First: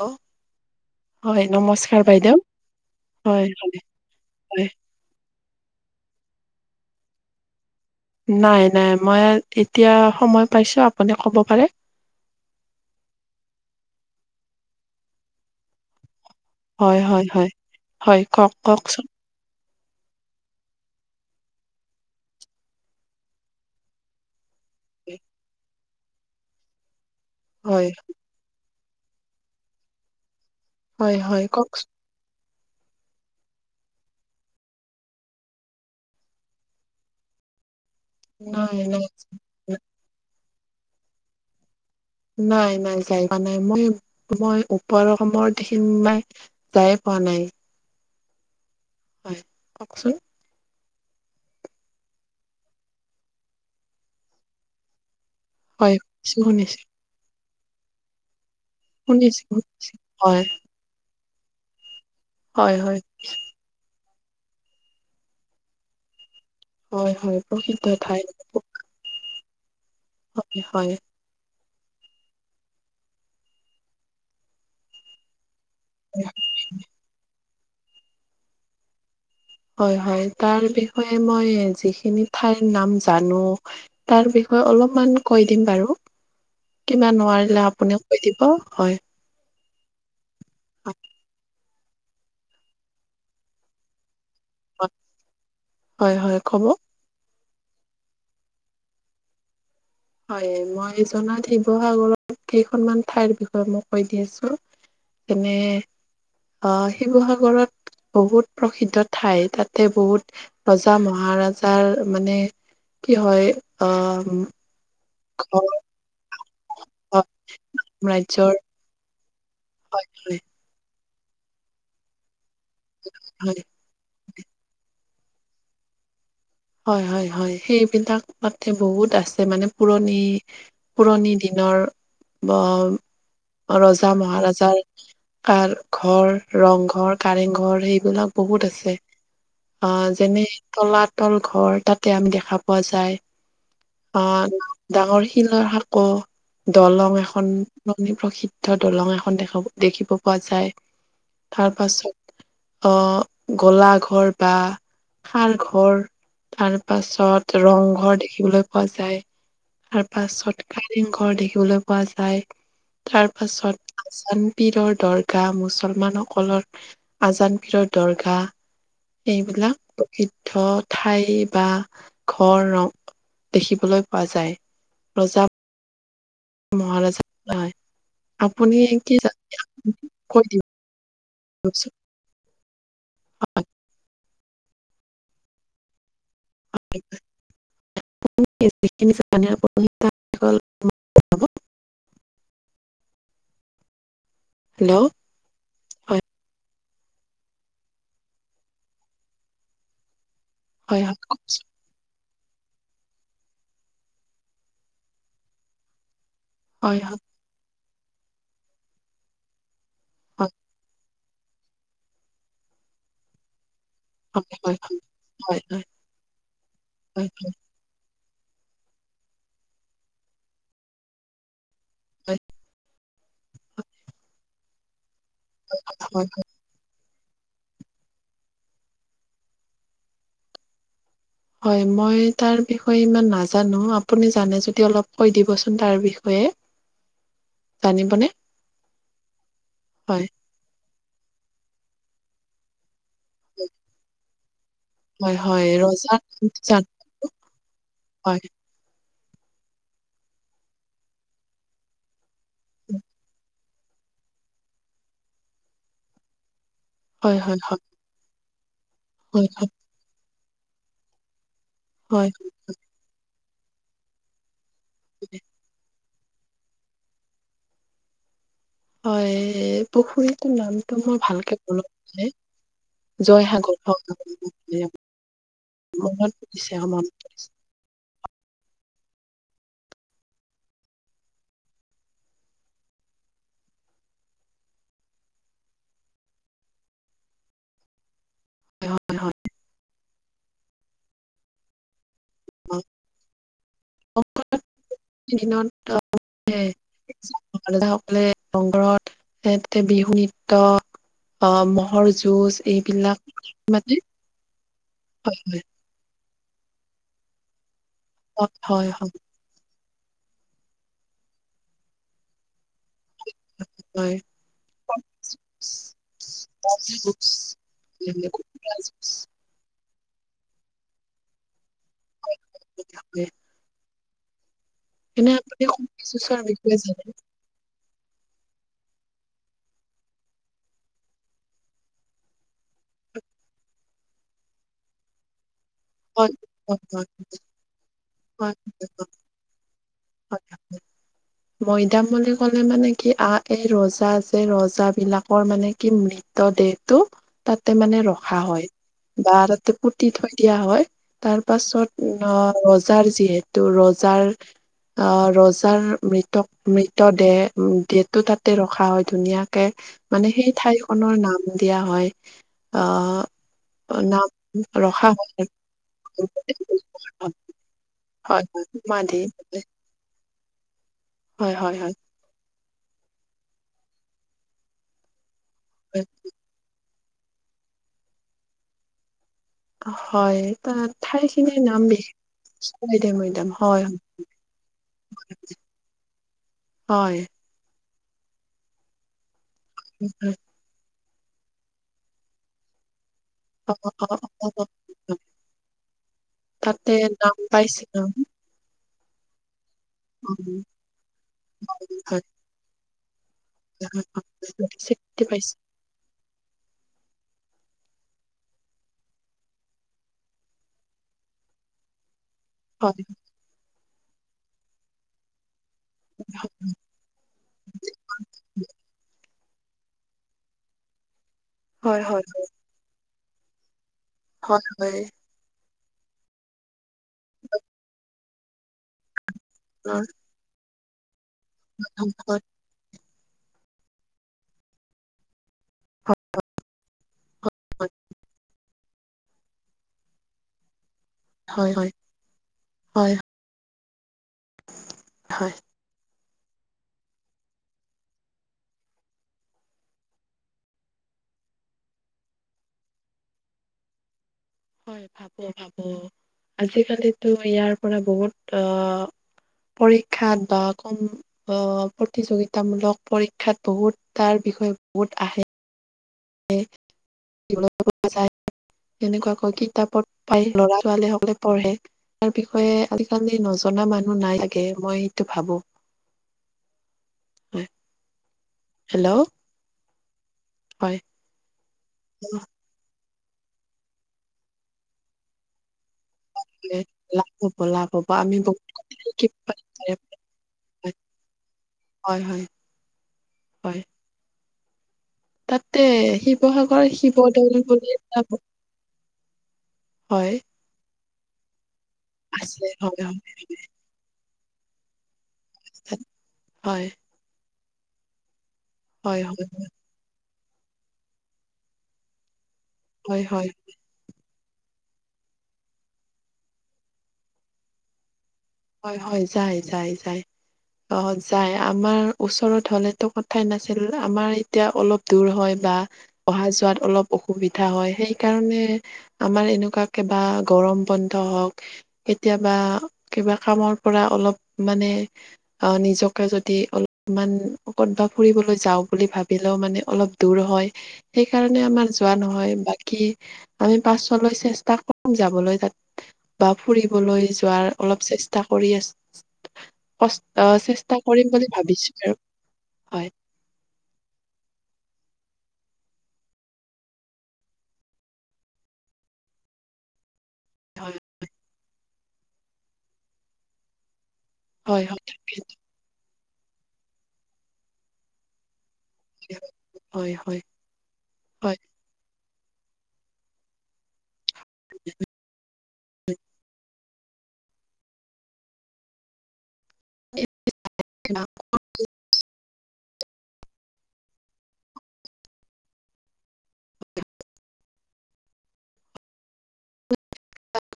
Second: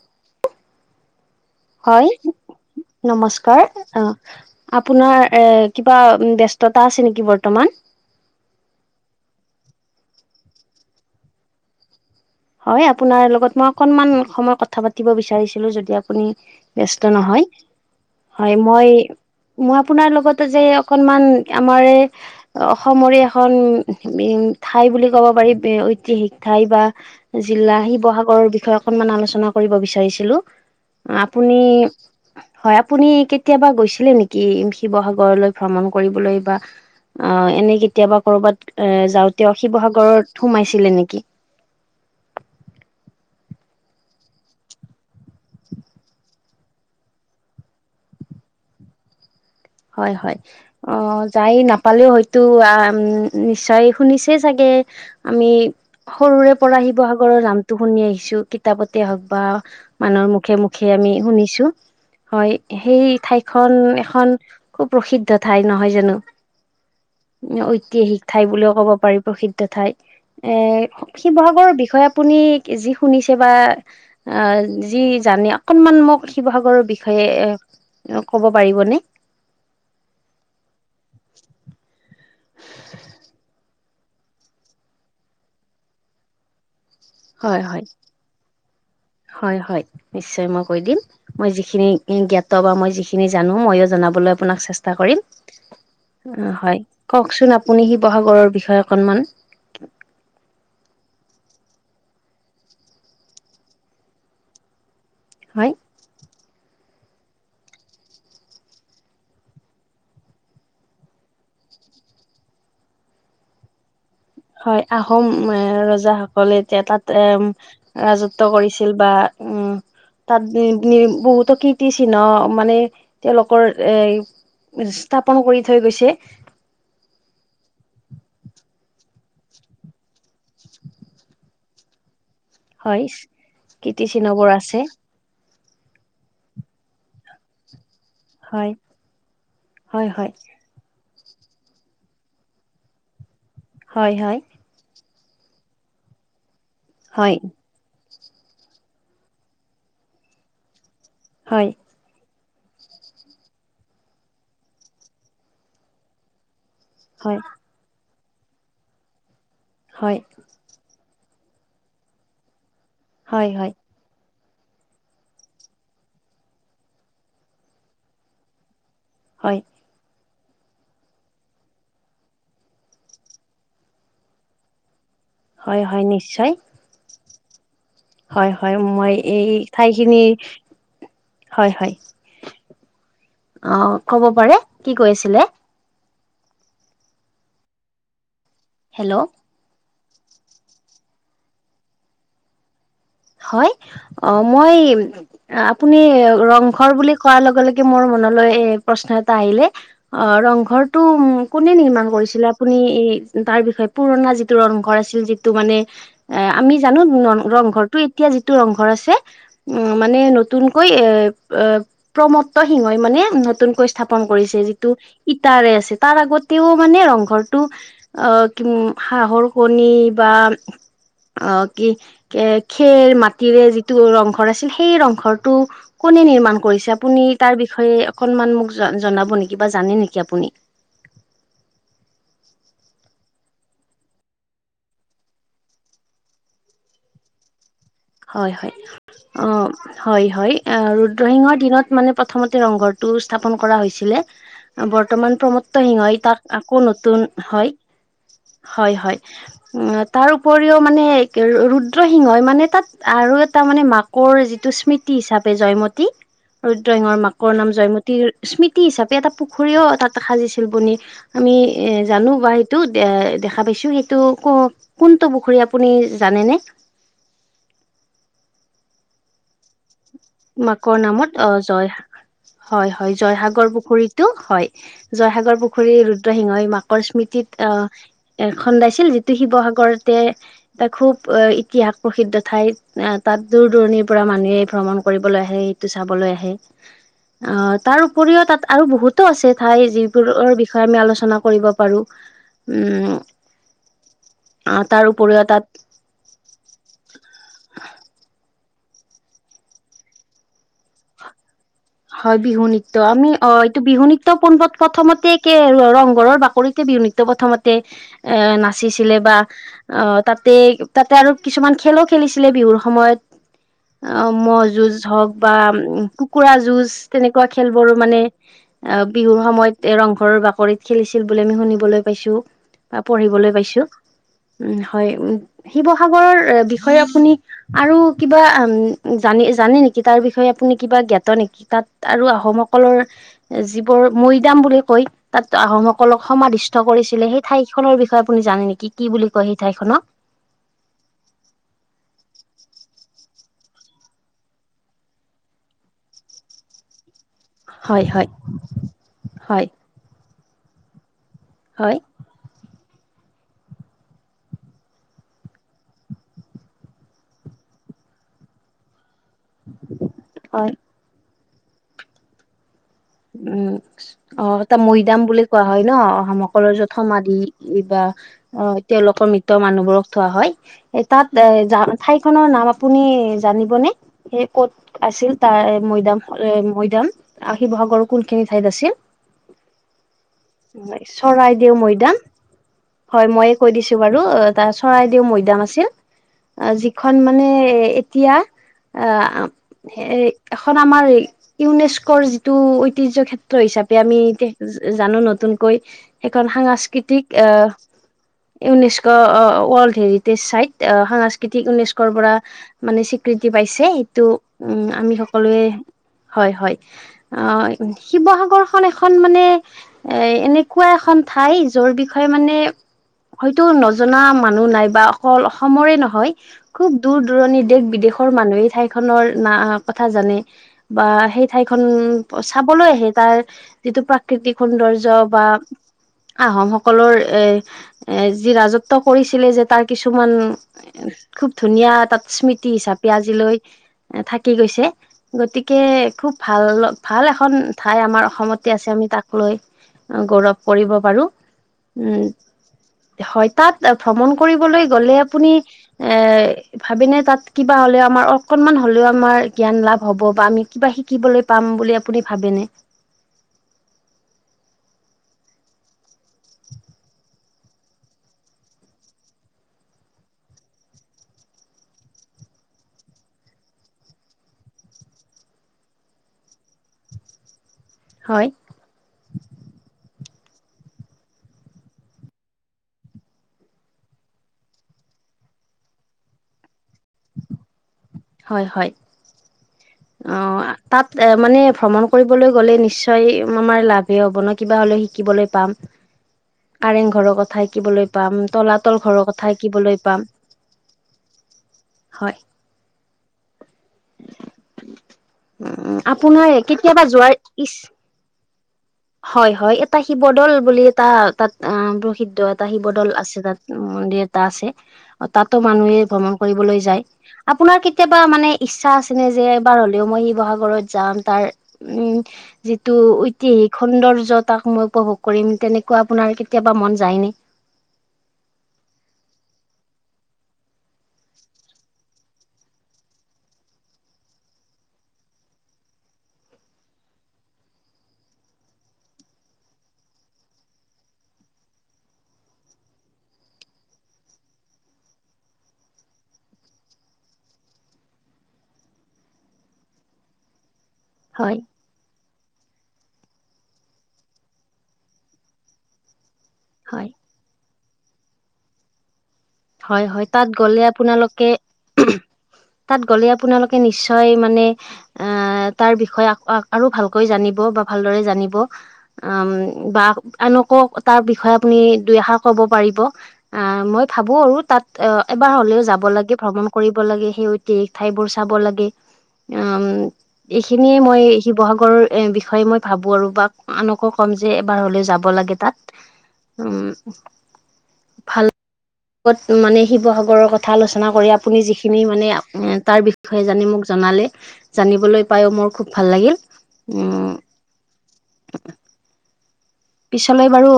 Hello হয় নমস্কাৰ। হয় বাইদেউ হয় নমস্কাৰ হয় অ' আপোনাৰ অ' কিবা ব্যস্ততা আছে নেকি বৰ্তমান। নাই, নাই মই এতিয়া সময় পাইছোঁ আপুনি ক'ব পাৰে। হয় আপোনাৰ লগত মই অকনমান সময় কথা পাতিব বিচাৰিছিলোঁ যদি আপুনি হয় ব্যস্ত হয় নহয় হয় কওক হয় মই কওকচোন মই আপোনাৰ লগতে যে অকনমান আমাৰে অসমৰে এখন উম, মেইণ ঠাই বুলি ক'ব পাৰি ঐতিহাসিক ঠাই বা জিলা হয় শিৱসাগৰৰ বিষয়ে অকনমান আলোচনা কৰিব বিচাৰিছিলোঁ হয় হয় আপুনি কওকচোন হয় আপুনি কেতিয়াবা গৈছিলে নেকি? শিৱসাগৰলৈ ভ্ৰমণ কৰিবলৈ বা অ' এনেই কেতিয়াবা কৰ'বাত নাই এ নাই যাওঁতে শিৱসাগৰত সোমাইছিলে নেকি? নাই, নাই যাই পোৱা নাই মই-মই ওপৰ অসমৰ দেখিম নাই যাই পোৱা নাই। হয়। কওকচোন হয়, হয়। অ' যায় নাপালেও হয়তো নিশ্চয় শুনিছে চাগৈ। আমি হয় সৰুৰে শুনিছো পৰা শিৱসাগৰৰ নামটো শুনি আহিছো। কিতাপতে হওক বা শুনিছো শুনিছো শুনিছো মানুহৰ হয় মুখে হয় আমি শুনিছো হয় সেই ঠাইখন এখন খুব প্ৰসিদ্ধ ঠাই নহয় জানো হয় হয় প্ৰসিদ্ধ ঠাই ক'ব পাৰি প্ৰসিদ্ধ সিদ্ধ ঠাই এ হয় হয় শিৱসাগৰৰ বিষয়ে আপুনি যি শুনিছে বা অ' যি জানে অকনমান মোক শিৱসাগৰৰ বিষয়ে এ ক'ব পাৰিবনে? হয় হয় তাৰ বিষয়ে মই যিখিনি ঠাইৰ নাম জানো তাৰ বিষয়ে অলপমান কৈ দিম বাৰু কিবা নোৱাৰিলে হয় হয় আপুনি কৈ দিব হয় হয় হয় নিশ্চয় মই কৈ দিম মই যি যিখিনি জ্ঞাত বা মই যিখিনি জানো ময়ো জনাবলৈ আপোনাক চেষ্টা কৰিম হয় ক'ব হয় কওকচোন আপুনি শিৱসাগৰৰ বিষয়ে অকনমান হয় মই জনাত শিৱসাগৰত কেইখনমান ঠাইৰ বিষয়ে মই কৈ দি আছো যেনে হয়। অ শিৱসাগৰত বহুত প্ৰসিদ্ধ ঠাই তাতে বহুত ৰজা মহাৰাজাৰ মানে কি হয় অ হয় আহোম এ ৰজাসকলে এতিয়া তাত এ ৰাজত্ব ৰাজ্যৰ কৰিছে বা উম হয় তাত বহুতো কীৰ্তি চিহ্ন মানে তেওঁলোকৰ হয় এই স্থাপন কৰি থৈ গৈছে হয় হয় হয় সেইবিলাক তাতে বহুত আছে মানে পুৰণি পুৰণি দিনৰ ব হয় কীৰ্তি ৰজা চিহ্নবোৰ মহাৰজাই আছে কাৰ ঘৰ ৰংঘৰ কাৰেং ঘৰ সেইবিলাক বহুত হয় আছে অ হয় হয় যেনে তলাত তল ঘৰ তাতে আম দেখা পোৱা যায় হয় অহ ডাঙৰ শিলৰ সাঁকো দলং হয় এখন পুৰণি প্ৰসিদ্ধ দলং এখন দেখা দেখিব পোৱা যায় হয় তাৰ পাছত অ গলা ঘৰ বা সাৰ ঘৰ তাৰ হয় হয় পাছত ৰংঘৰ দেখিবলৈ পোৱা যায় হয় তাৰপাছত কাৰেং ঘৰ দেখিবলৈ পোৱা যায় তাৰ হয় হয় পাছত আচান পীৰৰ দৰগাহ মুছলমানসকলৰ আজানপীৰৰ দৰগাহ হয় এইবিলাক প্ৰসিদ্ধ ঠাই বা ঘৰ ৰং দেখিবলৈ পোৱা যায় ৰজা হয় হয় নিশ্চয় মহাৰাজা হয় হয় হয় আপুনি মই কি এই ঠাইখিনি কৈ দিব হয় হয় অ ক'ব পাৰে কি কৈছিলে হেল্ল' [unintelligible] হয় অ মই হেল্ল' অ আপুনি হয় ৰংঘৰ বুলি কোৱাৰ লগে লগে মোৰ মনলৈ এ প্ৰশ্ন এটা আহিলে অ ৰংঘৰটো হয় হয় কোনে নিৰ্মাণ কৰিছিলে আপুনি এই তাৰ বিষয়ে পুৰণা যিটো ৰংঘৰ আছিল যিটো মানে এ আমি হয় জানো হয় ৰংঘৰটো এতিয়া যিটো ৰংঘৰ আছে উম মানে হয় নতুনকৈ এ অ প্ৰমত্ত সিংহই মানে নতুনকৈ স্থা পন কৰিছে হয় হয় হয় যিটো হয় ইটাৰে হয় আছে তাৰ আগতেও মানে হয় ৰংঘৰটো অ কি হাহৰ কণী বা অ কি হয় কে খেৰ মাটিৰে যিটো ৰংঘৰ আছিল সেই ৰংঘৰটো হয় কোনে নিৰ্মাণ কৰিছে আপুনি তাৰ বিষয়ে অকনমান মোক জ জনাব নিকি বা জানে নিকি আপুনি হয় মই তাৰ বিষয়ে ইমান নাজানো আপুনি জানে যদি অলপ কৈ দিবচোন তাৰ বিষয়ে জানিবনে? হয় হয় অ হয় হয় অ ৰুদ্ৰসিংহৰ দিনত মানে প্ৰথমতে ৰংঘৰটো স্থাপন কৰা হৈছিলে হয়, বৰ্তমান হয়, প্ৰমোত্ত ৰজাৰ সিংহই তাক নামটো আকৌ জানো নতুন হয় হয়। হয় হয় উম তাৰ উপৰিও মানে ৰুদ্ৰসিংহই মানে তাত। আৰু এটা মানে মাকৰ যিটো স্মৃতি হিচাপে জয়মতী। ৰুদ্ৰসিংঙৰ হয়, হয়, মাকৰ নাম হয়, জয়মতীৰ স্মৃতি হিচাপে এটা হয়, হয়, পুখুৰীও তাত সাজিছিল বনি আমি এ হয়, জানো বা সেইটো দে দেখা পাইছো সেইটো কওক। কোনটো পুখুৰী আপুনি জানেনে। হয় পুখুৰীটোৰ মাকৰ নামটো মই নামত অ ভালকে জয় মনত নাই হয় হয় জয়সাগৰ পুখুৰীতো হয় জয়সাগৰ পুখুৰী মনত ৰুদ্ৰসিংহই পৰিছে, অ', মাকৰ মনত পৰিছে। স্মৃতিত। আহ এ খন্দাইছিল যিটো শিৱসাগৰতে। এটা খুব ইতিহাস প্ৰসিদ্ধ ঠাই তাত দূৰ দূৰণিৰ পৰা মানুহে ভ্ৰমণ। ফুৰিবলৈ আহে সেইটো চাবলৈ আহ তাত উপৰিও তাত আৰু হয়, বহুতো হয়, আছে ঠাই যিবোৰৰ বিষয়ে আমি আলোচনা কৰিব পাৰো। [unintelligible] উম তাৰ উপৰিও তাত [unintelligible] সকলে ৰংঘৰত বিহু নৃত্য আহ। হয় বিহু নৃত্য আমি অ এইটো বিহু নৃত্য পোন প্ৰথমতে হয়, হয়, ৰংঘৰৰ বাকৰিত তাতে বিহু নৃত্য প্ৰথমতে এ হয়, হয়, হয়, নাচিছিলে বা। অ তাতে তাতে আৰু কিছুমান খেলো খেলিছিলে বিহুৰ সময়ত। অ হয়। ম'হ যুজ হওক বা কুকুৰা যুঁজ যুজ তেনেকুৱা খেলবোৰ মানে এই বিহু। বিহুৰ সময়ত এ ৰংঘৰৰ বাকৰিত খেলিছিল বুলি আমি শুনিবলৈ পাইছো বা পঢ়িবলৈ পাইছো। উম হয় উম শিৱসাগৰৰ বিষয়ে আপুনি। আৰু কিবা উম জানি জানে নেকি তাৰ বিষয়ে আপুনি কিবা জ্ঞাত নেকি। তাত আৰু আহোমসকলৰ যিবোৰ মৈদাম বুলি কয় তাত আহোমসকল। সকলক সমাধিষ্ট কৰিছিলে সেই ঠাইখনৰ বিষয়ে আপুনি জানে নেকি কি বুলি কয় সেই ঠাইখনক। হয় মৈদাম বুলি ক'লে মানে কি আ এই ৰজা যে ৰজা বিলাকৰ মানে কি মৃৃত। মৃত দেহটো। তাতে মানে ৰখা হয় বা হয় তাতে পুতি থৈ দিয়া হয় তাৰ পাছত। অ ৰজাৰ যিহেতু ৰজাৰ। আহ ৰজাৰ মৃত মৃত দেহ দেহটো তাতে ৰখা হয় ধুনীয়া। তাকে সেই হয় ঠাইখনৰ নাম দিয়া হয় আহ। উম নাম অ এতিয়া ৰখা মৈদাম হয় বুলি কোৱা হয় ন আহোমসকলৰ যত সমাধি। বা হয় হয় অ উমাধি তেওঁলোকৰ মৃত মানুহবোৰক থোৱা হয়। তাত এ হয় হয় হয় ঠাইখনৰ নাম আপুনি জানিবনে। ক'ত আছিল তাৰ মৈদাম মৈদাম আ শিৱসাগৰ। কোনখিন ঠাইত আছিল হয় তাত ঠাই খিনিৰ চৰাইদেউ নাম বিশেষ মৈদাম। কৈ দে হয় মৈদাম মইয়ে কৈ দিছো বাৰু তাৰ চৰাইদেউ মৈদাম আছিল। অ যিখন হয় মানে এতিয়া। অ সেই হয়। এখন আমাৰ ইউনেস্কোৰ যিটো ঐতিহ্য ক্ষেত্ৰ অ অ হিচাপে অ আমি অ জা অ। জানো নতুনকৈ। সেইখন তাতে সাংস্কৃতিক নাম আহ পাইছে ইউনেস্কো ৱৰ্ল্ড। হেৰিতি চাইট সাংস্কৃতিক আ ঊনৈছকৰ পৰা মানে স্বীকৃতি পাইছে সেইটো উম আমি স্বীকৃতি পাইছে সকলোৱে। হয় হয় অ। শিৱসাগৰ খন এখন মানে এ এনেকুৱা এখন ঠাই যোৰ বিষয়ে মানে। হয় হয়তো নজনা মানুহ নাই বা অকল অসমৰে নহয়, খুব দূৰ-দূৰণি দেশ-বিদেশৰ মানুহেই ঠাইখনৰ না কথা জানে। বা সেই ঠাইখন হয় হয় চাবলৈ আহে, তাৰ যিটো প্ৰাক প্ৰাকৃতিক হয় হয় সৌন্দৰ্য বা আহোম সকলৰ এ এ, যি ৰাজত্ব কৰিছিলে যে, তাৰ কিছুমান খুব ধুনীয়া তাত আপোনাৰ স্মৃতি হিচাপে আজিলৈ থাকি গৈছে, গতিকে খুব ভাল-ভাল এখন ঠাই আমাৰ অসমতে আছে, আমি তাক লৈ গৌৰৱ কৰিব পাৰো। হয় হয় হয় উম, হয়, তাত ভ্ৰমণ কৰিবলৈ গ'লে আপুনি হয় এ ভাবে নে, তাত কিবা আমাৰ অকনমান হ'লেও আমাৰ জ্ঞান লাভ বা আমি কিবা শিকিবলৈ পাম বুলি আপুনি ভাবেনে? হয়, ভাবো, ভাবো। আজিকালিতো ইয়াৰ পৰা বহুত অ পৰীক্ষাত বা কম অ, প্ৰতিযোগিতামূলক পৰীক্ষাত বহুত তাৰ বিষয়ে বহুত আহে। হয়। [unintelligible] তেনেকুৱা কৈ কিতাপত পায়, ল'ৰা-ছোৱালী সকলে পঢ়ে। তাৰ বিষয়ে আজিকালি নজনা মানুহ নাই চাগে, মই এইটো ভাবো। হয় হয়, হয়, হেল্ল' অ, হয় তাত মানে ভ্ৰমণ কৰিবলৈ গ'লে নিশ্চয় নিশ্চয় আমাৰ লাভেই হ'ব ন, কিবা হ'লে শিকিবলৈ পাম। হয়, কাৰেং লাভ ঘৰৰ হ'ব কথা লাভ হ'ব শিকিবলৈ আমি পাম, বহুত কথা তলাতল ঘৰৰ শিকিব কথা পাৰিম তাৰে শিকিবলৈ পৰা। পাম। হয়, হয়, হয়। তাতে উম আপোনাৰ শিৱসাগৰ, কেতিয়াবা যোৱাৰ শিৱদৌল ইচ্ছা বুলি [unintelligible] হয়, হয়, এটা হয় শিৱদৌল বুলি এটা তাত প্ৰসিদ্ধ আছে এটা হয় শিৱদৌল আছে তাত। মন্দিৰ এটা আছে, তাতো মানুহে ভ্ৰমণ কৰিবলৈ হয় যায়। আপোনাৰ কেতিয়াবা মানে ইচ্ছা হয় আছেনে যে, হয় এবাৰ হ'লেও মই শিৱসাগৰত যাম, তাৰ উম যিটো হয় হয় হয় ঐতিহাসিক সৌন্দৰ্য, তাক মই উপভোগ কৰিম, তেনেকুৱা আপোনাৰ কেতিয়াবা মন যায় নে? হয়, হয়, যায়, যায়, যায়। অ, যায়। আমাৰ ওচৰ ফালেটো কথাই নাছিল না, আমাৰ এতিয়া অলপ দূৰ হয় বা অহা-যোৱাত অলপ অসুবিধা হয়, সেইকাৰণে আমাৰ এনেকুৱা কিবা গৰম বন্ধ হওক, কেতিয়াবা কিবা কামৰ পৰা অলপ মানে অ, নিজকে যদি অলপমান ক'তবা ফুৰিবলৈ যাওঁ বুলি ভাবিলেও মানে অলপ দূৰ হয়, হয় সেইকাৰণে আমাৰ যোৱা নহয়। বাকী, আমি পাছলৈ চেষ্টা কৰিম যাবলৈ তাত। বা হয় ফুৰিবলৈ যোৱাৰ অলপ চেষ্টা কৰি আছো। হয়, হয়, তাত গ'লে বুলি আপোনালোকে, ভাবিছো আৰু তাত হয়, গ'লে আপোনালোকে নিশ্চয় মানে এ, তাৰ বিষয়ে আৰু ভালকৈ জানিব বা ভালদৰে জানিব। [unintelligible] আনকো তাৰ বিষয়ে আপুনি দুই এষাৰ ক'ব পাৰিব, আহ, মই ভাবো আৰু, হয়, তাত হয়, অ এবাৰ হ'লেও যাব লাগে, ভ্ৰমণ কৰিব লাগে। সেই ঐতিহাসিক ঠাইবোৰ চাব লাগে। উম, হয়, হয়, এইখিনিয়ে মই হয়। শিৱসাগৰ বিষয়ে মই ভাবো আৰু বা আনকো কম যে, এবাৰ হ'লেও যাব লাগে তাত। উম। [unintelligible] লগত মানে শিৱসাগৰৰ কথা আলোচনা এতিয়া কৰি আপুনি যিখিনি মানে তাৰ বিষয়ে জানে মোক জনালে। জানিবলৈ পাই মোৰ খুব ভাল লাগিল উ। পিছলৈ বাৰু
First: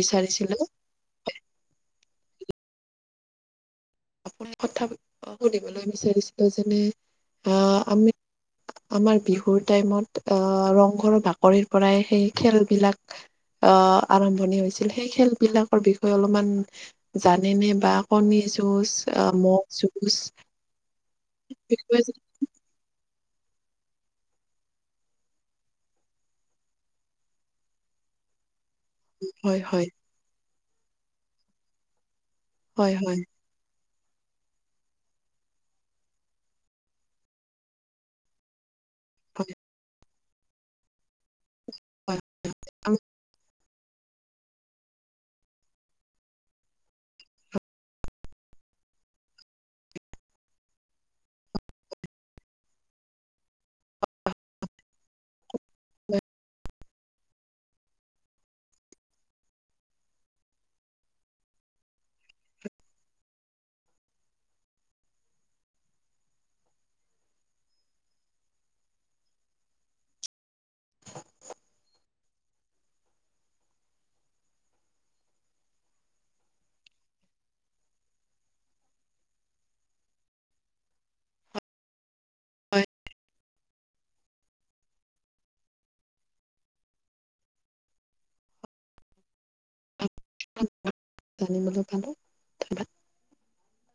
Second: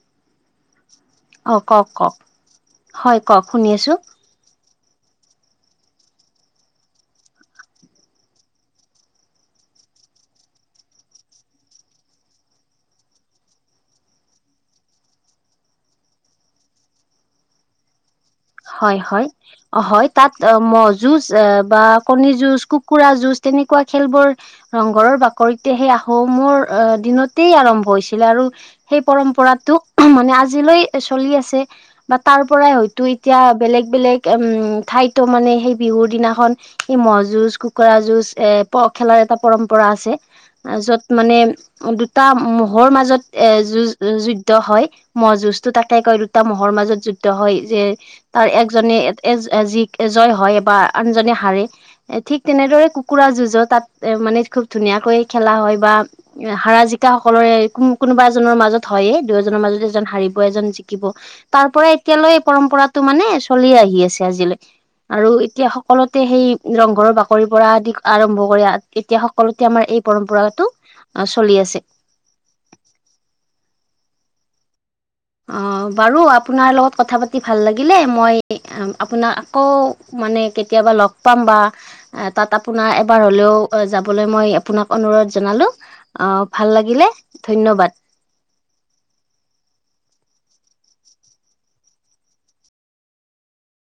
বিচাৰিছিলো। অঁ কওক কওক, হয় কওক শুনি আছোঁ। আপোনি কথা শুধিবলৈ বিচাৰিছিলো যেনে আহ আমি আমাৰ বিহুৰ টাইমত আহ ৰংঘৰত বাকৰিৰ পৰাই সেই খেলবিলাক আ আৰম্ভণি হৈছিল সেই খেলবিলাকৰ বিষয়ে অলপমান জানে নে বা কনিজ হয় হয় অ হয় তাত ম'হ যুজ বা বিষয়ে জানে? কণী যুজ কুক কুৰা যুঁজ তেনেকুৱা খেলবোৰ ৰংঘৰৰ বাকৰিতে সেই আহোমৰ অ দিনতেই আৰম্ভ হৈছিলে আৰু সেই হয়, পৰম্পৰাটো হয়, [unintelligible] মানে আজিলৈ চলি আছে বা তাৰ পৰাই হয়, হয়তো হয়, এতিয়া বেলেগ বেলেগ উম ঠাইতো মানে সেই বিহুৰ দিনাখন সে ম'হ যুজ কুকুৰা যুজ এ অ খেলাৰ এটা হয়, পৰম্পৰা আছে আ য'ত মানে হয়, হয়, দুটা ম'হৰ আমি- মাজত এ যুজ যু যুদ্ধ হয় মহ' যুঁজটো তাকে কয় দুটা মহ'ৰ মাজত যুদ্ধ হয় যে তাৰ একজনে এট এজ এজ যি এজ জয় হয় বা আনজনে হাৰে। এ ঠিক তেনেদৰে কুকুৰা যুঁজো তাত এ মানে খুব ধুনীয়াকৈ খেলা হয়। বা হাৰা জি কা সকলৰে কু কুনোবা এজনৰ মাজত হয়ে দুয়োজনৰ মাজত এজন হাৰিব এজন জিকিব। তাৰ পৰা এতিয়ালৈ পৰম্পৰাটো মানে চলি আহি আছে আজিলৈ। আৰু এতিয়া সকলোতে সেই ৰংঘৰৰ বাকৰিৰ পৰা আদি ক আৰম্ভ কৰি এতিয়া সকলোতে আমাৰ এই পৰম্পৰাটো অ চলি আছে। অঁ বাৰু আপোনাৰ লগত কথা পাতি ভাল লাগিলে মই অম আপোনাক আকৌ মানে কেতিয়াবা লগ পাম বা আ তাত হয়, আপোনা এবাৰ হলেও অ যাবলৈ মই আপোনাক অনুৰোধ জনালো। অ ভাল লাগিলে ধন্যবাদ। [unintelligible] জানিবলৈ পালো। ধন্যবাদ।